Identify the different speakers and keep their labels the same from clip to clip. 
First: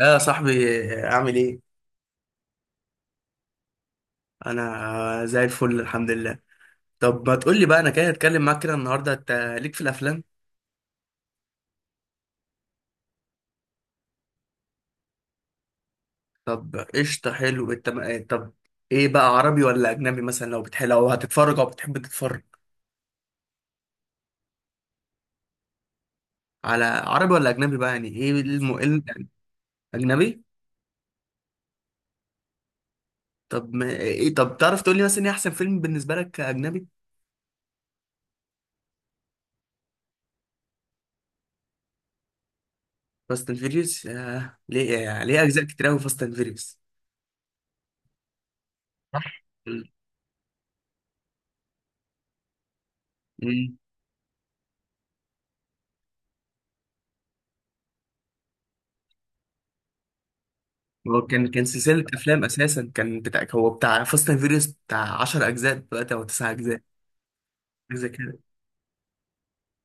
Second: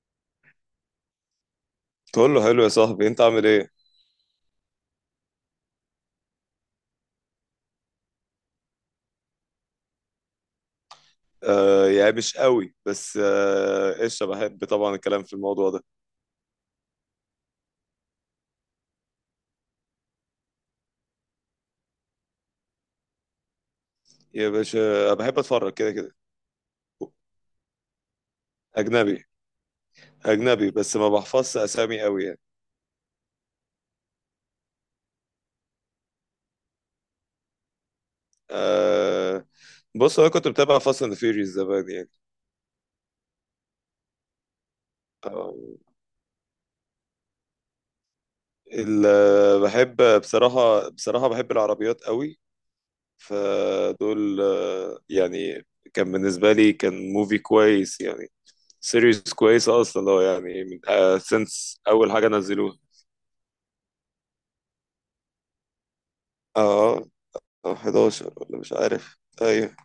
Speaker 1: لا يا صاحبي، اعمل ايه.
Speaker 2: تقول له حلو يا صاحبي انت عامل ايه.
Speaker 1: انا زي الفل الحمد لله. طب ما تقول لي بقى، انا كده هتكلم معاك كده النهارده، انت ليك في الافلام؟
Speaker 2: يا مش قوي، بس قشطه، بحب طبعا الكلام في الموضوع ده.
Speaker 1: طب قشطه حلو. انت ما- طب ايه بقى، عربي ولا اجنبي؟ مثلا لو بتحب، لو هتتفرج او بتحب تتفرج
Speaker 2: يا باشا، بحب اتفرج كده كده.
Speaker 1: على عربي ولا اجنبي بقى؟ يعني ايه الم... إيه ال-
Speaker 2: اجنبي.
Speaker 1: يعني اجنبي.
Speaker 2: اجنبي بس ما بحفظش اسامي قوي يعني.
Speaker 1: طب ما... ايه، طب تعرف تقول لي مثلا ايه احسن فيلم بالنسبه لك اجنبي؟
Speaker 2: آه. بص انا كنت بتابع فاست اند فيوريوس زمان يعني.
Speaker 1: فاست اند فيريوس. ليه يعني؟ ليه اجزاء
Speaker 2: آه.
Speaker 1: كتير قوي فاست اند فيريوس؟
Speaker 2: بحب بصراحه، بصراحه بحب العربيات قوي. فدول آه يعني. كان بالنسبه لي كان موفي كويس يعني. سيريز كويسه اصلا لو يعني من
Speaker 1: هو كان
Speaker 2: سنس
Speaker 1: سلسلة
Speaker 2: اول حاجه
Speaker 1: أفلام
Speaker 2: نزلوها.
Speaker 1: أساسا، كان بتاع، هو بتاع فاست أند فيريوس، بتاع 10 أجزاء دلوقتي أو 9 أجزاء،
Speaker 2: اه. او
Speaker 1: حاجة زي
Speaker 2: 11
Speaker 1: كده.
Speaker 2: ولا مش عارف، ايوه.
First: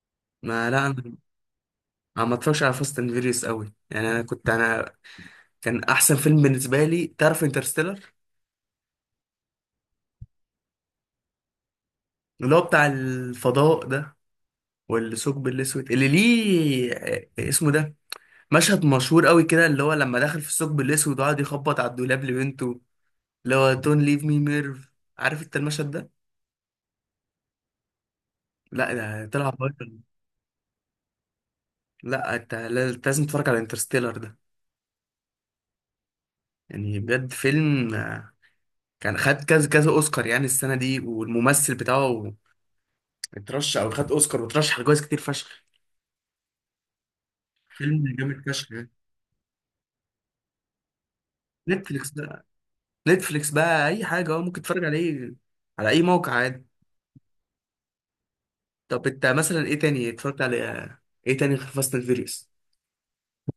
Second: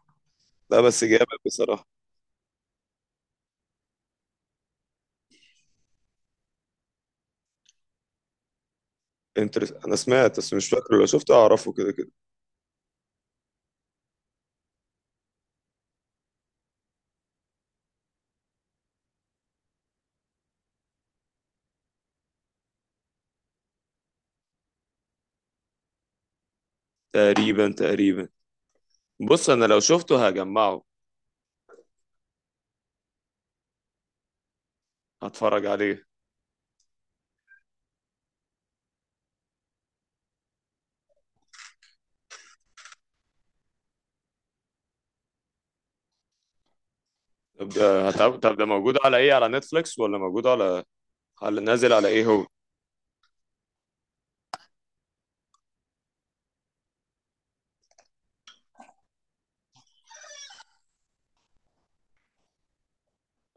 Speaker 1: ما
Speaker 2: لا
Speaker 1: لا أنا
Speaker 2: بس جامد بصراحه.
Speaker 1: أنا ما اتفرجش على فاست أند فيريوس أوي يعني. أنا كنت أنا كان أحسن فيلم بالنسبة لي، تعرف، انترستيلر.
Speaker 2: انا سمعت بس مش فاكره، لو شفته اعرفه كده كده.
Speaker 1: اللي هو بتاع الفضاء ده، والثقب الأسود اللي ليه اسمه ده مشهد مشهور أوي كده، اللي هو لما دخل في الثقب الأسود وقعد يخبط على الدولاب لبنته، اللي هو دونت ليف مي ميرف. عارف أنت المشهد ده؟
Speaker 2: تقريبا تقريبا.
Speaker 1: لا ده طلع
Speaker 2: بص انا
Speaker 1: بره.
Speaker 2: لو شفته هجمعه.
Speaker 1: لا انت لا- لازم تتفرج على انترستيلر ده.
Speaker 2: هتفرج عليه.
Speaker 1: يعني بجد فيلم كان خد كذا كذا اوسكار يعني السنه دي، والممثل بتاعه اترشح او خد اوسكار وترشح لجوائز كتير فشخ.
Speaker 2: طب ده
Speaker 1: فيلم جامد
Speaker 2: طب ده
Speaker 1: فشخ يعني.
Speaker 2: موجود على ايه؟ على نتفليكس ولا موجود على، على نازل على
Speaker 1: نتفليكس
Speaker 2: ايه
Speaker 1: بقى،
Speaker 2: هو؟
Speaker 1: نتفليكس بقى اي حاجه اه ممكن تتفرج عليه، على اي موقع عادي. طب انت مثلا ايه تاني اتفرجت على، ايه تاني غير فاست اند فيريوس؟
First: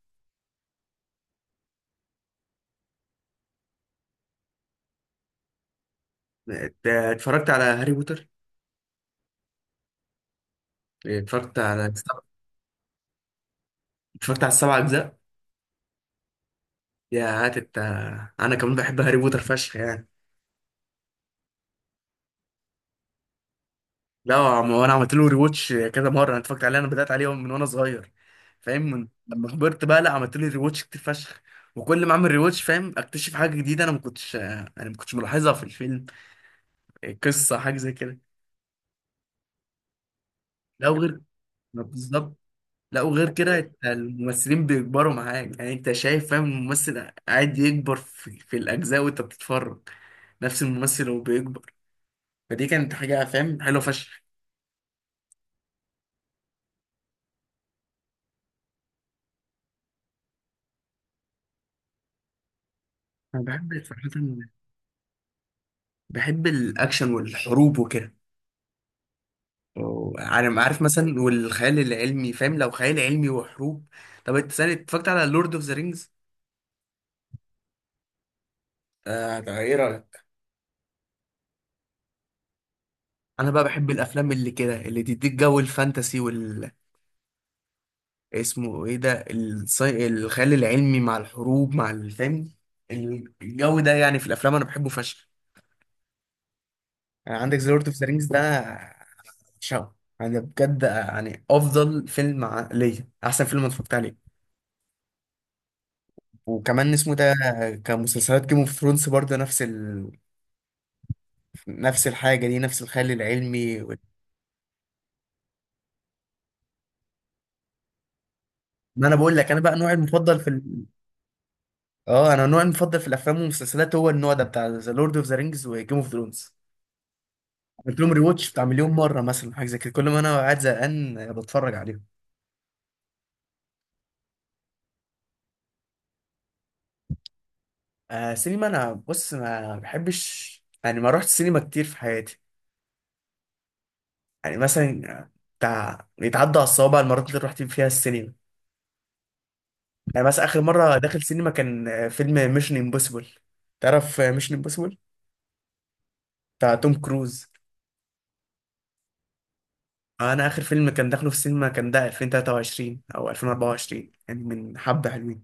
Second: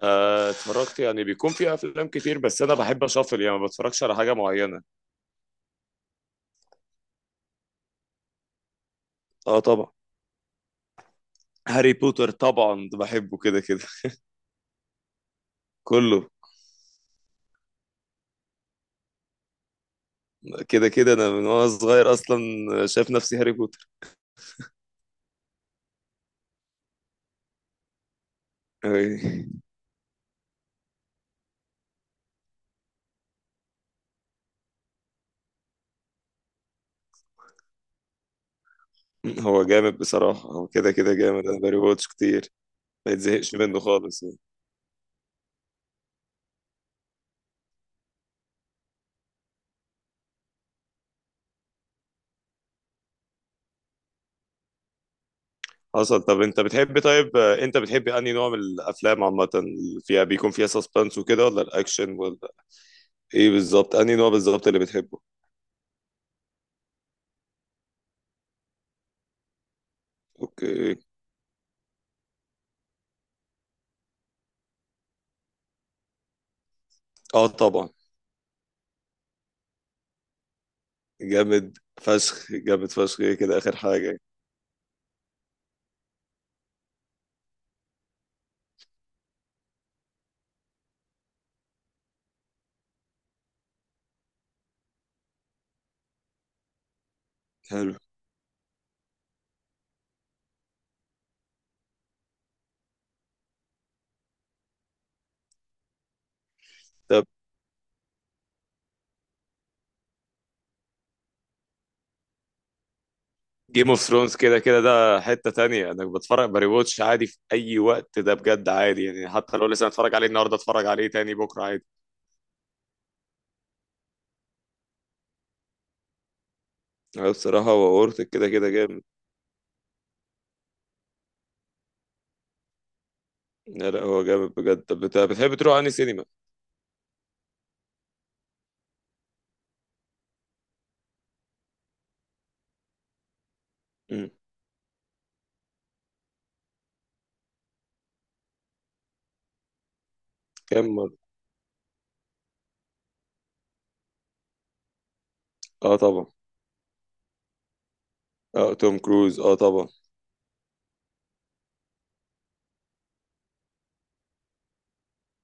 Speaker 2: اتفرجت يعني، بيكون في افلام كتير، بس انا بحب اشفل يعني، ما بتفرجش على حاجه معينه.
Speaker 1: اتفرجت على هاري بوتر.
Speaker 2: اه طبعا.
Speaker 1: اتفرجت على
Speaker 2: هاري
Speaker 1: السبع-
Speaker 2: بوتر طبعا ده بحبه كده كده.
Speaker 1: اتفرجت على السبع اجزاء.
Speaker 2: كله.
Speaker 1: يا هات انت، انا كمان بحب هاري بوتر فشخ يعني.
Speaker 2: كده كده انا من وانا صغير اصلا. شايف نفسي هاري بوتر.
Speaker 1: لا هو انا عملت له ريواتش كذا مره، انا اتفرجت عليه، انا بدات عليه من وانا صغير فاهم، من
Speaker 2: أي.
Speaker 1: لما كبرت بقى لا عملت له ريواتش كتير فشخ. وكل ما اعمل ريواتش فاهم اكتشف حاجه جديده انا ما كنتش ملاحظها في الفيلم، قصه حاجه زي كده.
Speaker 2: هو جامد بصراحة، هو
Speaker 1: لا
Speaker 2: كده كده
Speaker 1: وغير،
Speaker 2: جامد، أنا باري
Speaker 1: ما
Speaker 2: واتش
Speaker 1: بالظبط،
Speaker 2: كتير.
Speaker 1: لا
Speaker 2: ما
Speaker 1: وغير
Speaker 2: يتزهقش
Speaker 1: كده
Speaker 2: منه
Speaker 1: أنت
Speaker 2: خالص يعني.
Speaker 1: الممثلين بيكبروا معاك يعني، انت شايف فاهم الممثل قاعد يكبر في الاجزاء وانت بتتفرج، نفس الممثل وهو بيكبر. فدي كانت حاجه فاهم حلوه فشخ.
Speaker 2: حصل. طب أنت بتحب، طيب أنت بتحب أنهي نوع من الأفلام عامة؟ اللي فيها بيكون فيها سسبنس وكده، ولا الأكشن، ولا
Speaker 1: انا
Speaker 2: إيه
Speaker 1: بحب
Speaker 2: بالظبط؟
Speaker 1: صراحه،
Speaker 2: أنهي نوع بالظبط اللي بتحبه؟
Speaker 1: بحب الاكشن والحروب وكده، عارف، عارف
Speaker 2: أوكي.
Speaker 1: مثلا، والخيال العلمي فاهم، لو خيال علمي وحروب. طب انت سنة اتفرجت على لورد اوف ذا رينجز؟
Speaker 2: أه طبعا.
Speaker 1: آه طب ايه رأيك؟
Speaker 2: جامد فشخ، جامد فشخ، إيه
Speaker 1: انا
Speaker 2: كده
Speaker 1: بقى
Speaker 2: آخر
Speaker 1: بحب
Speaker 2: حاجة.
Speaker 1: الافلام اللي كده اللي تديك جو الفانتسي وال، اسمه ايه ده، الخيال العلمي مع الحروب مع الفهم، الجو ده يعني في الافلام انا بحبه فشخ. يعني عندك ذا لورد اوف
Speaker 2: حلو.
Speaker 1: ذا رينجز ده، شو، انا بجد يعني ليا احسن فيلم أنا اتفرجت عليه. وكمان اسمه
Speaker 2: طب
Speaker 1: ده، كمسلسلات جيم اوف ثرونز برضه، نفس نفس الحاجة دي، نفس الخيال العلمي
Speaker 2: جيم
Speaker 1: وال-
Speaker 2: اوف ثرونز كده كده ده حتة تانية، انا بتفرج باري واتش عادي في اي وقت ده بجد، عادي
Speaker 1: ما انا
Speaker 2: يعني،
Speaker 1: بقول لك،
Speaker 2: حتى
Speaker 1: انا
Speaker 2: لو
Speaker 1: بقى
Speaker 2: لسه
Speaker 1: نوعي
Speaker 2: اتفرج عليه
Speaker 1: المفضل في
Speaker 2: النهارده
Speaker 1: ال...
Speaker 2: اتفرج عليه تاني بكره عادي.
Speaker 1: اه انا نوعي المفضل في الافلام والمسلسلات هو النوع ده، بتاع ذا لورد اوف ذا رينجز وجيم اوف ثرونز.
Speaker 2: لا بصراحة
Speaker 1: قلت
Speaker 2: هو
Speaker 1: لهم
Speaker 2: ورث كده
Speaker 1: ريواتش بتاع
Speaker 2: كده
Speaker 1: مليون
Speaker 2: جامد.
Speaker 1: مرة مثلا، حاجة زي كده، كل ما انا قاعد زهقان بتفرج عليهم.
Speaker 2: لا لا هو جامد بجد. طب بتحب تروح أنهي سينما؟
Speaker 1: آه سينما انا بص ما بحبش يعني، ما رحت السينما كتير في حياتي.
Speaker 2: مم.
Speaker 1: يعني مثلا بتاع يتعدى على الصوابع المرات اللي رحت فيها السينما. يعني مثلا اخر
Speaker 2: كم
Speaker 1: مرة داخل
Speaker 2: مرة؟
Speaker 1: سينما كان فيلم ميشن امبوسيبل. تعرف ميشن امبوسيبل
Speaker 2: اه طبعا.
Speaker 1: بتاع توم كروز؟
Speaker 2: اه توم كروز اه طبعا.
Speaker 1: انا اخر فيلم كان داخله في السينما كان ده 2023 او 2024، يعني من حبة حلوين.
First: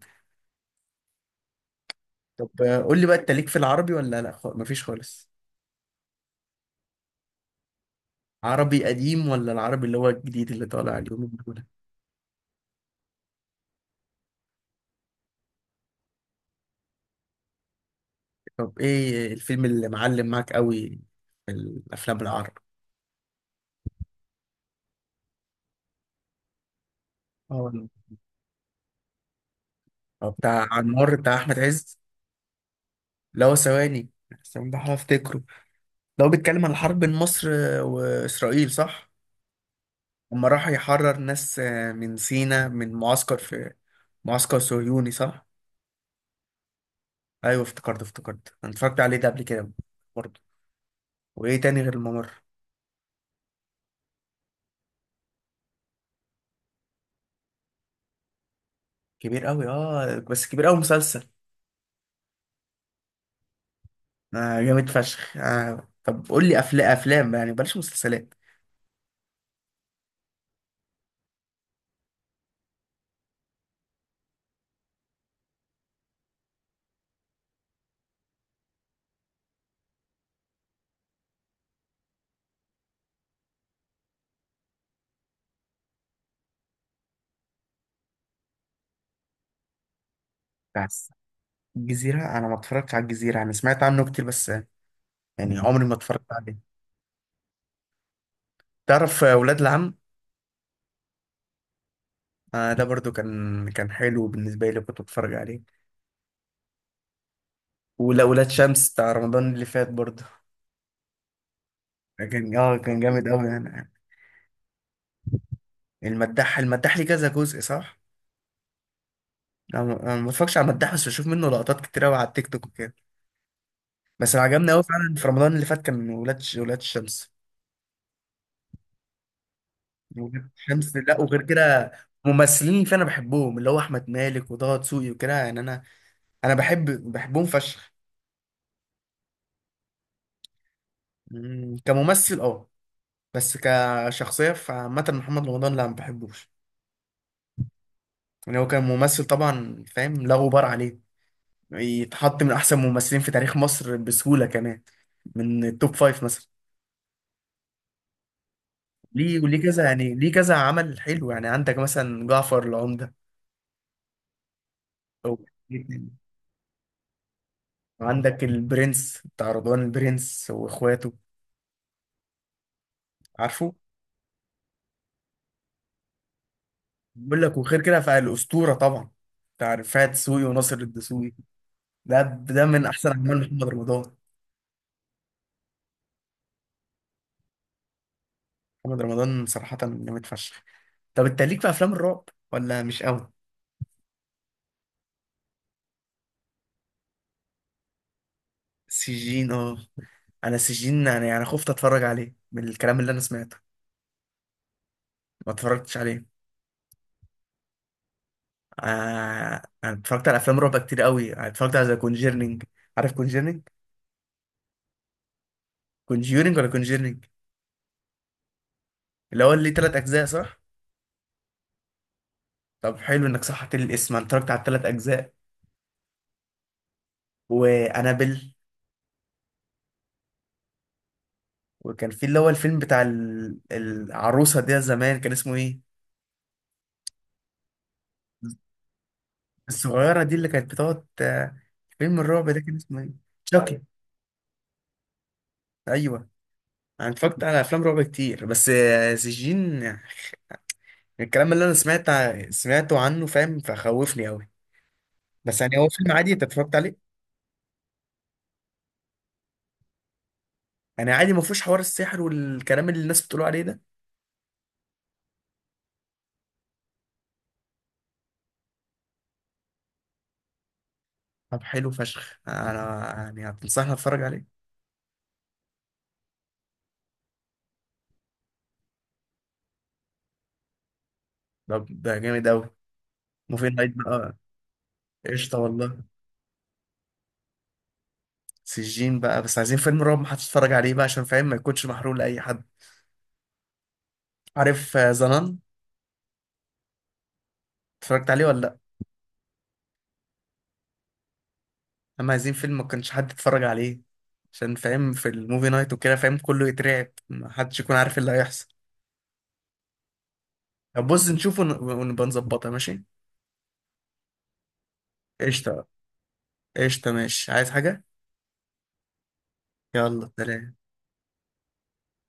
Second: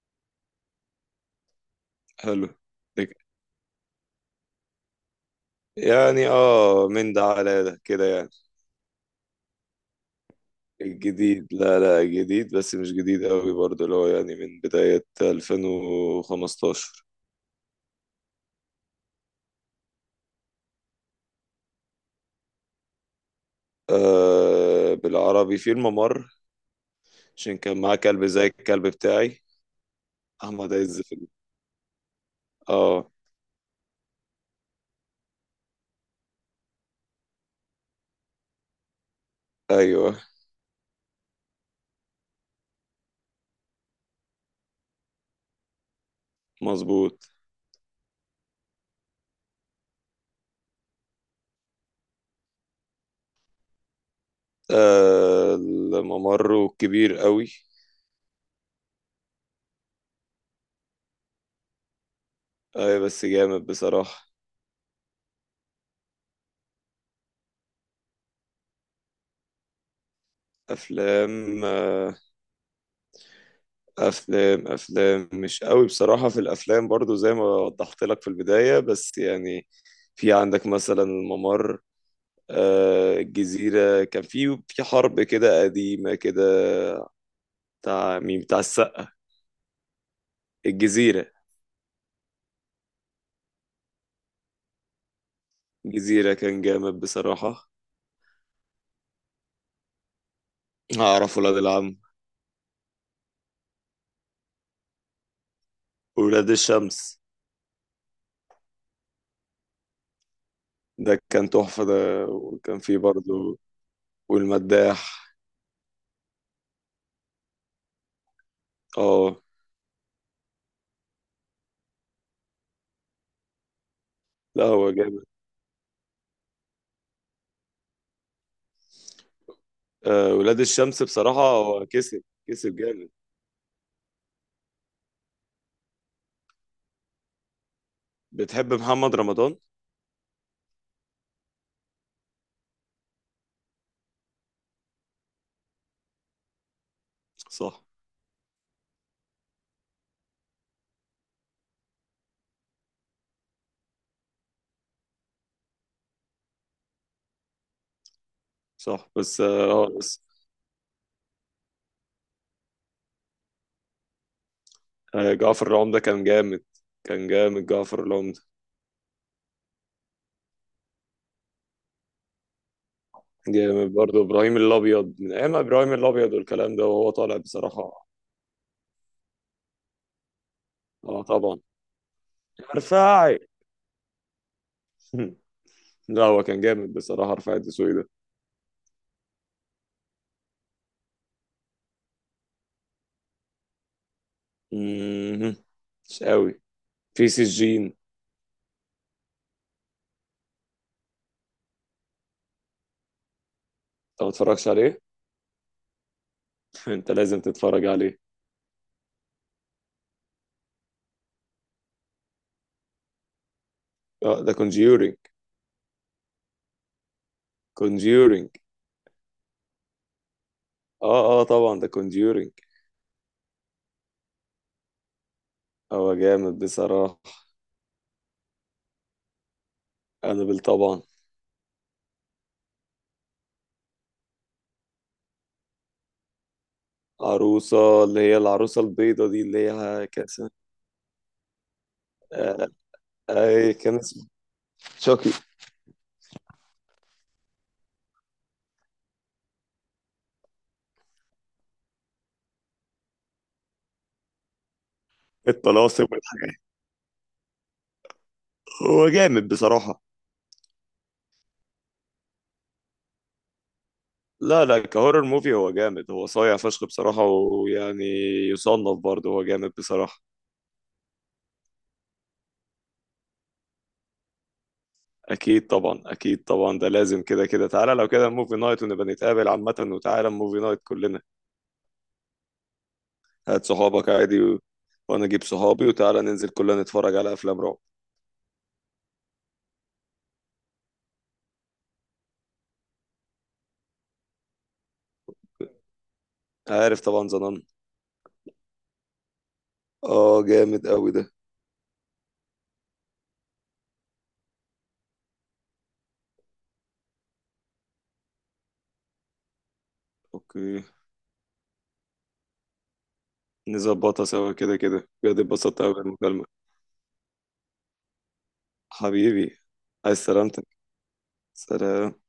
Speaker 2: حلو.
Speaker 1: طب قول لي بقى،
Speaker 2: لك-
Speaker 1: انت ليك في العربي ولا لا؟ مفيش خالص؟
Speaker 2: يعني اه من ده على ده كده يعني.
Speaker 1: عربي قديم ولا العربي اللي هو الجديد اللي طالع اليومين
Speaker 2: الجديد،
Speaker 1: دول؟
Speaker 2: لا لا جديد بس مش جديد قوي برضه، اللي هو يعني من بداية 2015.
Speaker 1: طب ايه الفيلم اللي معلم معاك قوي في الافلام العربي؟
Speaker 2: آه بالعربي في الممر. عشان كان
Speaker 1: اه،
Speaker 2: معاه كلب زي الكلب بتاعي.
Speaker 1: بتاع
Speaker 2: أحمد عز في
Speaker 1: عمار، بتاع احمد عز،
Speaker 2: اه.
Speaker 1: اللي هو، ثواني استنى بحاول افتكره. ده هو بيتكلم عن الحرب بين مصر واسرائيل صح؟
Speaker 2: أيوه.
Speaker 1: لما راح يحرر ناس من سينا، من معسكر في معسكر صهيوني صح.
Speaker 2: مظبوط.
Speaker 1: ايوه افتكرت افتكرت، انا اتفرجت عليه ده قبل كده برضه. وايه تاني غير الممر؟
Speaker 2: آه الممر كبير قوي.
Speaker 1: كبير قوي، اه بس كبير قوي مسلسل.
Speaker 2: آه بس جامد بصراحة.
Speaker 1: آه جامد فشخ. آه طب قول لي افلام افلام يعني، بلاش مسلسلات.
Speaker 2: أفلام آه. أفلام، أفلام مش قوي بصراحة في الأفلام برضو زي ما وضحت لك في البداية، بس يعني في عندك مثلا الممر. آه الجزيرة كان في حرب كده قديمة كده. بتاع مين؟ بتاع السقا.
Speaker 1: بس
Speaker 2: الجزيرة.
Speaker 1: الجزيره، انا ما اتفرجتش على الجزيره، انا سمعت عنه كتير بس، يعني عمري ما اتفرجت
Speaker 2: الجزيرة كان
Speaker 1: عليه.
Speaker 2: جامد بصراحة.
Speaker 1: تعرف ولاد العم؟
Speaker 2: أعرف ولاد العم.
Speaker 1: آه ده برضو كان حلو بالنسبه لي، كنت بتفرج عليه.
Speaker 2: ولاد الشمس.
Speaker 1: ولا ولاد شمس بتاع رمضان اللي فات برضو،
Speaker 2: ده كان تحفة ده،
Speaker 1: كان اه
Speaker 2: وكان فيه
Speaker 1: كان جامد قوي
Speaker 2: برضو
Speaker 1: يعني.
Speaker 2: والمداح.
Speaker 1: المداح المداح ليه كذا جزء صح.
Speaker 2: اه.
Speaker 1: أنا ما بتفرجش على مداح، بس بشوف منه لقطات كتير قوي على التيك توك وكده. بس اللي
Speaker 2: لا
Speaker 1: عجبني قوي
Speaker 2: هو
Speaker 1: فعلا
Speaker 2: جامد.
Speaker 1: في رمضان اللي فات كان ولاد الشمس.
Speaker 2: آه
Speaker 1: ولاد
Speaker 2: ولاد
Speaker 1: الشمس،
Speaker 2: الشمس
Speaker 1: لا
Speaker 2: بصراحة
Speaker 1: وغير
Speaker 2: هو
Speaker 1: كده
Speaker 2: كسب،
Speaker 1: ممثلين
Speaker 2: كسب
Speaker 1: اللي فيه انا
Speaker 2: جامد.
Speaker 1: بحبهم، اللي هو احمد مالك وطه دسوقي وكده يعني. انا بحبهم فشخ.
Speaker 2: بتحب محمد رمضان؟
Speaker 1: مم، كممثل اه، بس كشخصيه فعامه محمد رمضان لا ما بحبوش.
Speaker 2: صح.
Speaker 1: يعني هو كان ممثل طبعا فاهم، لا غبار عليه، يتحط من احسن ممثلين في تاريخ مصر بسهوله كمان، من التوب فايف مثلا.
Speaker 2: صح
Speaker 1: ليه
Speaker 2: بس
Speaker 1: وليه
Speaker 2: اه
Speaker 1: كذا يعني،
Speaker 2: بس
Speaker 1: ليه كذا عمل حلو، يعني عندك مثلا جعفر العمدة،
Speaker 2: آه
Speaker 1: أو
Speaker 2: جعفر العمدة كان جامد. كان جامد جعفر العمدة.
Speaker 1: عندك البرنس، بتاع رضوان، البرنس واخواته، عارفه.
Speaker 2: جامد برضه إبراهيم الأبيض، من أيام إبراهيم الأبيض والكلام ده وهو طالع
Speaker 1: بقول لك وغير كده،
Speaker 2: بصراحة.
Speaker 1: فالأسطورة طبعا، بتاع رفاعة دسوقي وناصر
Speaker 2: اه
Speaker 1: الدسوقي،
Speaker 2: طبعا.
Speaker 1: ده من أحسن
Speaker 2: رفاعي.
Speaker 1: أعمال محمد رمضان.
Speaker 2: لا هو كان جامد بصراحة رفاعي الدسوقي ده.
Speaker 1: محمد رمضان صراحة جامد فشخ. طب أنت ليك في أفلام الرعب ولا مش قوي؟
Speaker 2: مم. مش قوي. في سجين انت.
Speaker 1: سجين اه، أنا سجين يعني أنا خفت أتفرج عليه من الكلام اللي أنا سمعته.
Speaker 2: ما اتفرجش عليه.
Speaker 1: ما اتفرجتش عليه.
Speaker 2: انت لازم تتفرج عليه.
Speaker 1: آه انا اتفرجت على افلام رعب كتير قوي، أنا اتفرجت على ذا كونجيرنينج. عارف كونجيرنينج؟
Speaker 2: اه ده كونجيورينج.
Speaker 1: كونجيرنينج ولا كونجيرنينج؟
Speaker 2: كونجيورينج.
Speaker 1: اللي هو اللي تلات اجزاء صح.
Speaker 2: اه اه طبعا ده كونجيورينج.
Speaker 1: طب حلو انك صححت لي الاسم، انا اتفرجت على التلات اجزاء،
Speaker 2: هو جامد بصراحة.
Speaker 1: وانابل.
Speaker 2: انابل طبعا.
Speaker 1: وكان في اللي هو الفيلم العروسه ده زمان، كان اسمه ايه،
Speaker 2: عروسة، اللي هي العروسة البيضة دي، اللي هي
Speaker 1: الصغيره
Speaker 2: كان
Speaker 1: دي اللي
Speaker 2: اسمها
Speaker 1: كانت بتقعد، فيلم الرعب ده
Speaker 2: آه،
Speaker 1: كان اسمه ايه؟
Speaker 2: اي
Speaker 1: شاكي.
Speaker 2: كان اسمه. شوكي.
Speaker 1: ايوه. انا اتفرجت على افلام رعب كتير بس سجين، الكلام اللي انا سمعته عنه فاهم فخوفني قوي. بس يعني هو
Speaker 2: الطلاسم
Speaker 1: فيلم عادي انت
Speaker 2: والحاجات.
Speaker 1: اتفرجت عليه؟
Speaker 2: هو جامد بصراحة.
Speaker 1: يعني عادي، ما فيهوش حوار السحر والكلام اللي الناس بتقولوا عليه ده؟
Speaker 2: لا لا كهورر موفي هو جامد، هو صايع فشخ بصراحة، ويعني يصنف برضه هو جامد بصراحة.
Speaker 1: طب حلو فشخ، انا يعني هتنصحني اتفرج عليه.
Speaker 2: أكيد طبعا، أكيد طبعا ده لازم كده كده. تعالى لو كده موفي نايت، ونبقى نتقابل عامة، وتعالى موفي نايت كلنا.
Speaker 1: طب ده جامد قوي،
Speaker 2: هات
Speaker 1: موفي نايت
Speaker 2: صحابك
Speaker 1: بقى.
Speaker 2: عادي و... وأنا أجيب
Speaker 1: قشطه
Speaker 2: صحابي،
Speaker 1: والله.
Speaker 2: وتعالى ننزل كلنا نتفرج على أفلام رعب.
Speaker 1: سجين بقى، بس عايزين فيلم رعب ما هتتفرج عليه بقى، عشان فاهم ما يكونش محروق لاي حد. عارف زنان؟
Speaker 2: عارف طبعا زنان.
Speaker 1: اتفرجت عليه ولا لا؟
Speaker 2: اه جامد قوي ده.
Speaker 1: اما عايزين فيلم ما كانش حد يتفرج عليه، عشان فاهم في الموفي نايت وكده فاهم كله يترعب، ما حدش يكون عارف اللي هيحصل.
Speaker 2: اوكي.
Speaker 1: طب بص نشوفه ونبقى نظبطها ماشي.
Speaker 2: نظبطها سوا كده كده، بجد اتبسطت
Speaker 1: قشطه.
Speaker 2: قوي بالمكالمة.
Speaker 1: قشطه ماشي، عايز حاجه؟
Speaker 2: حبيبي. عايز
Speaker 1: يلا
Speaker 2: سلامتك.
Speaker 1: سلام.
Speaker 2: سلام.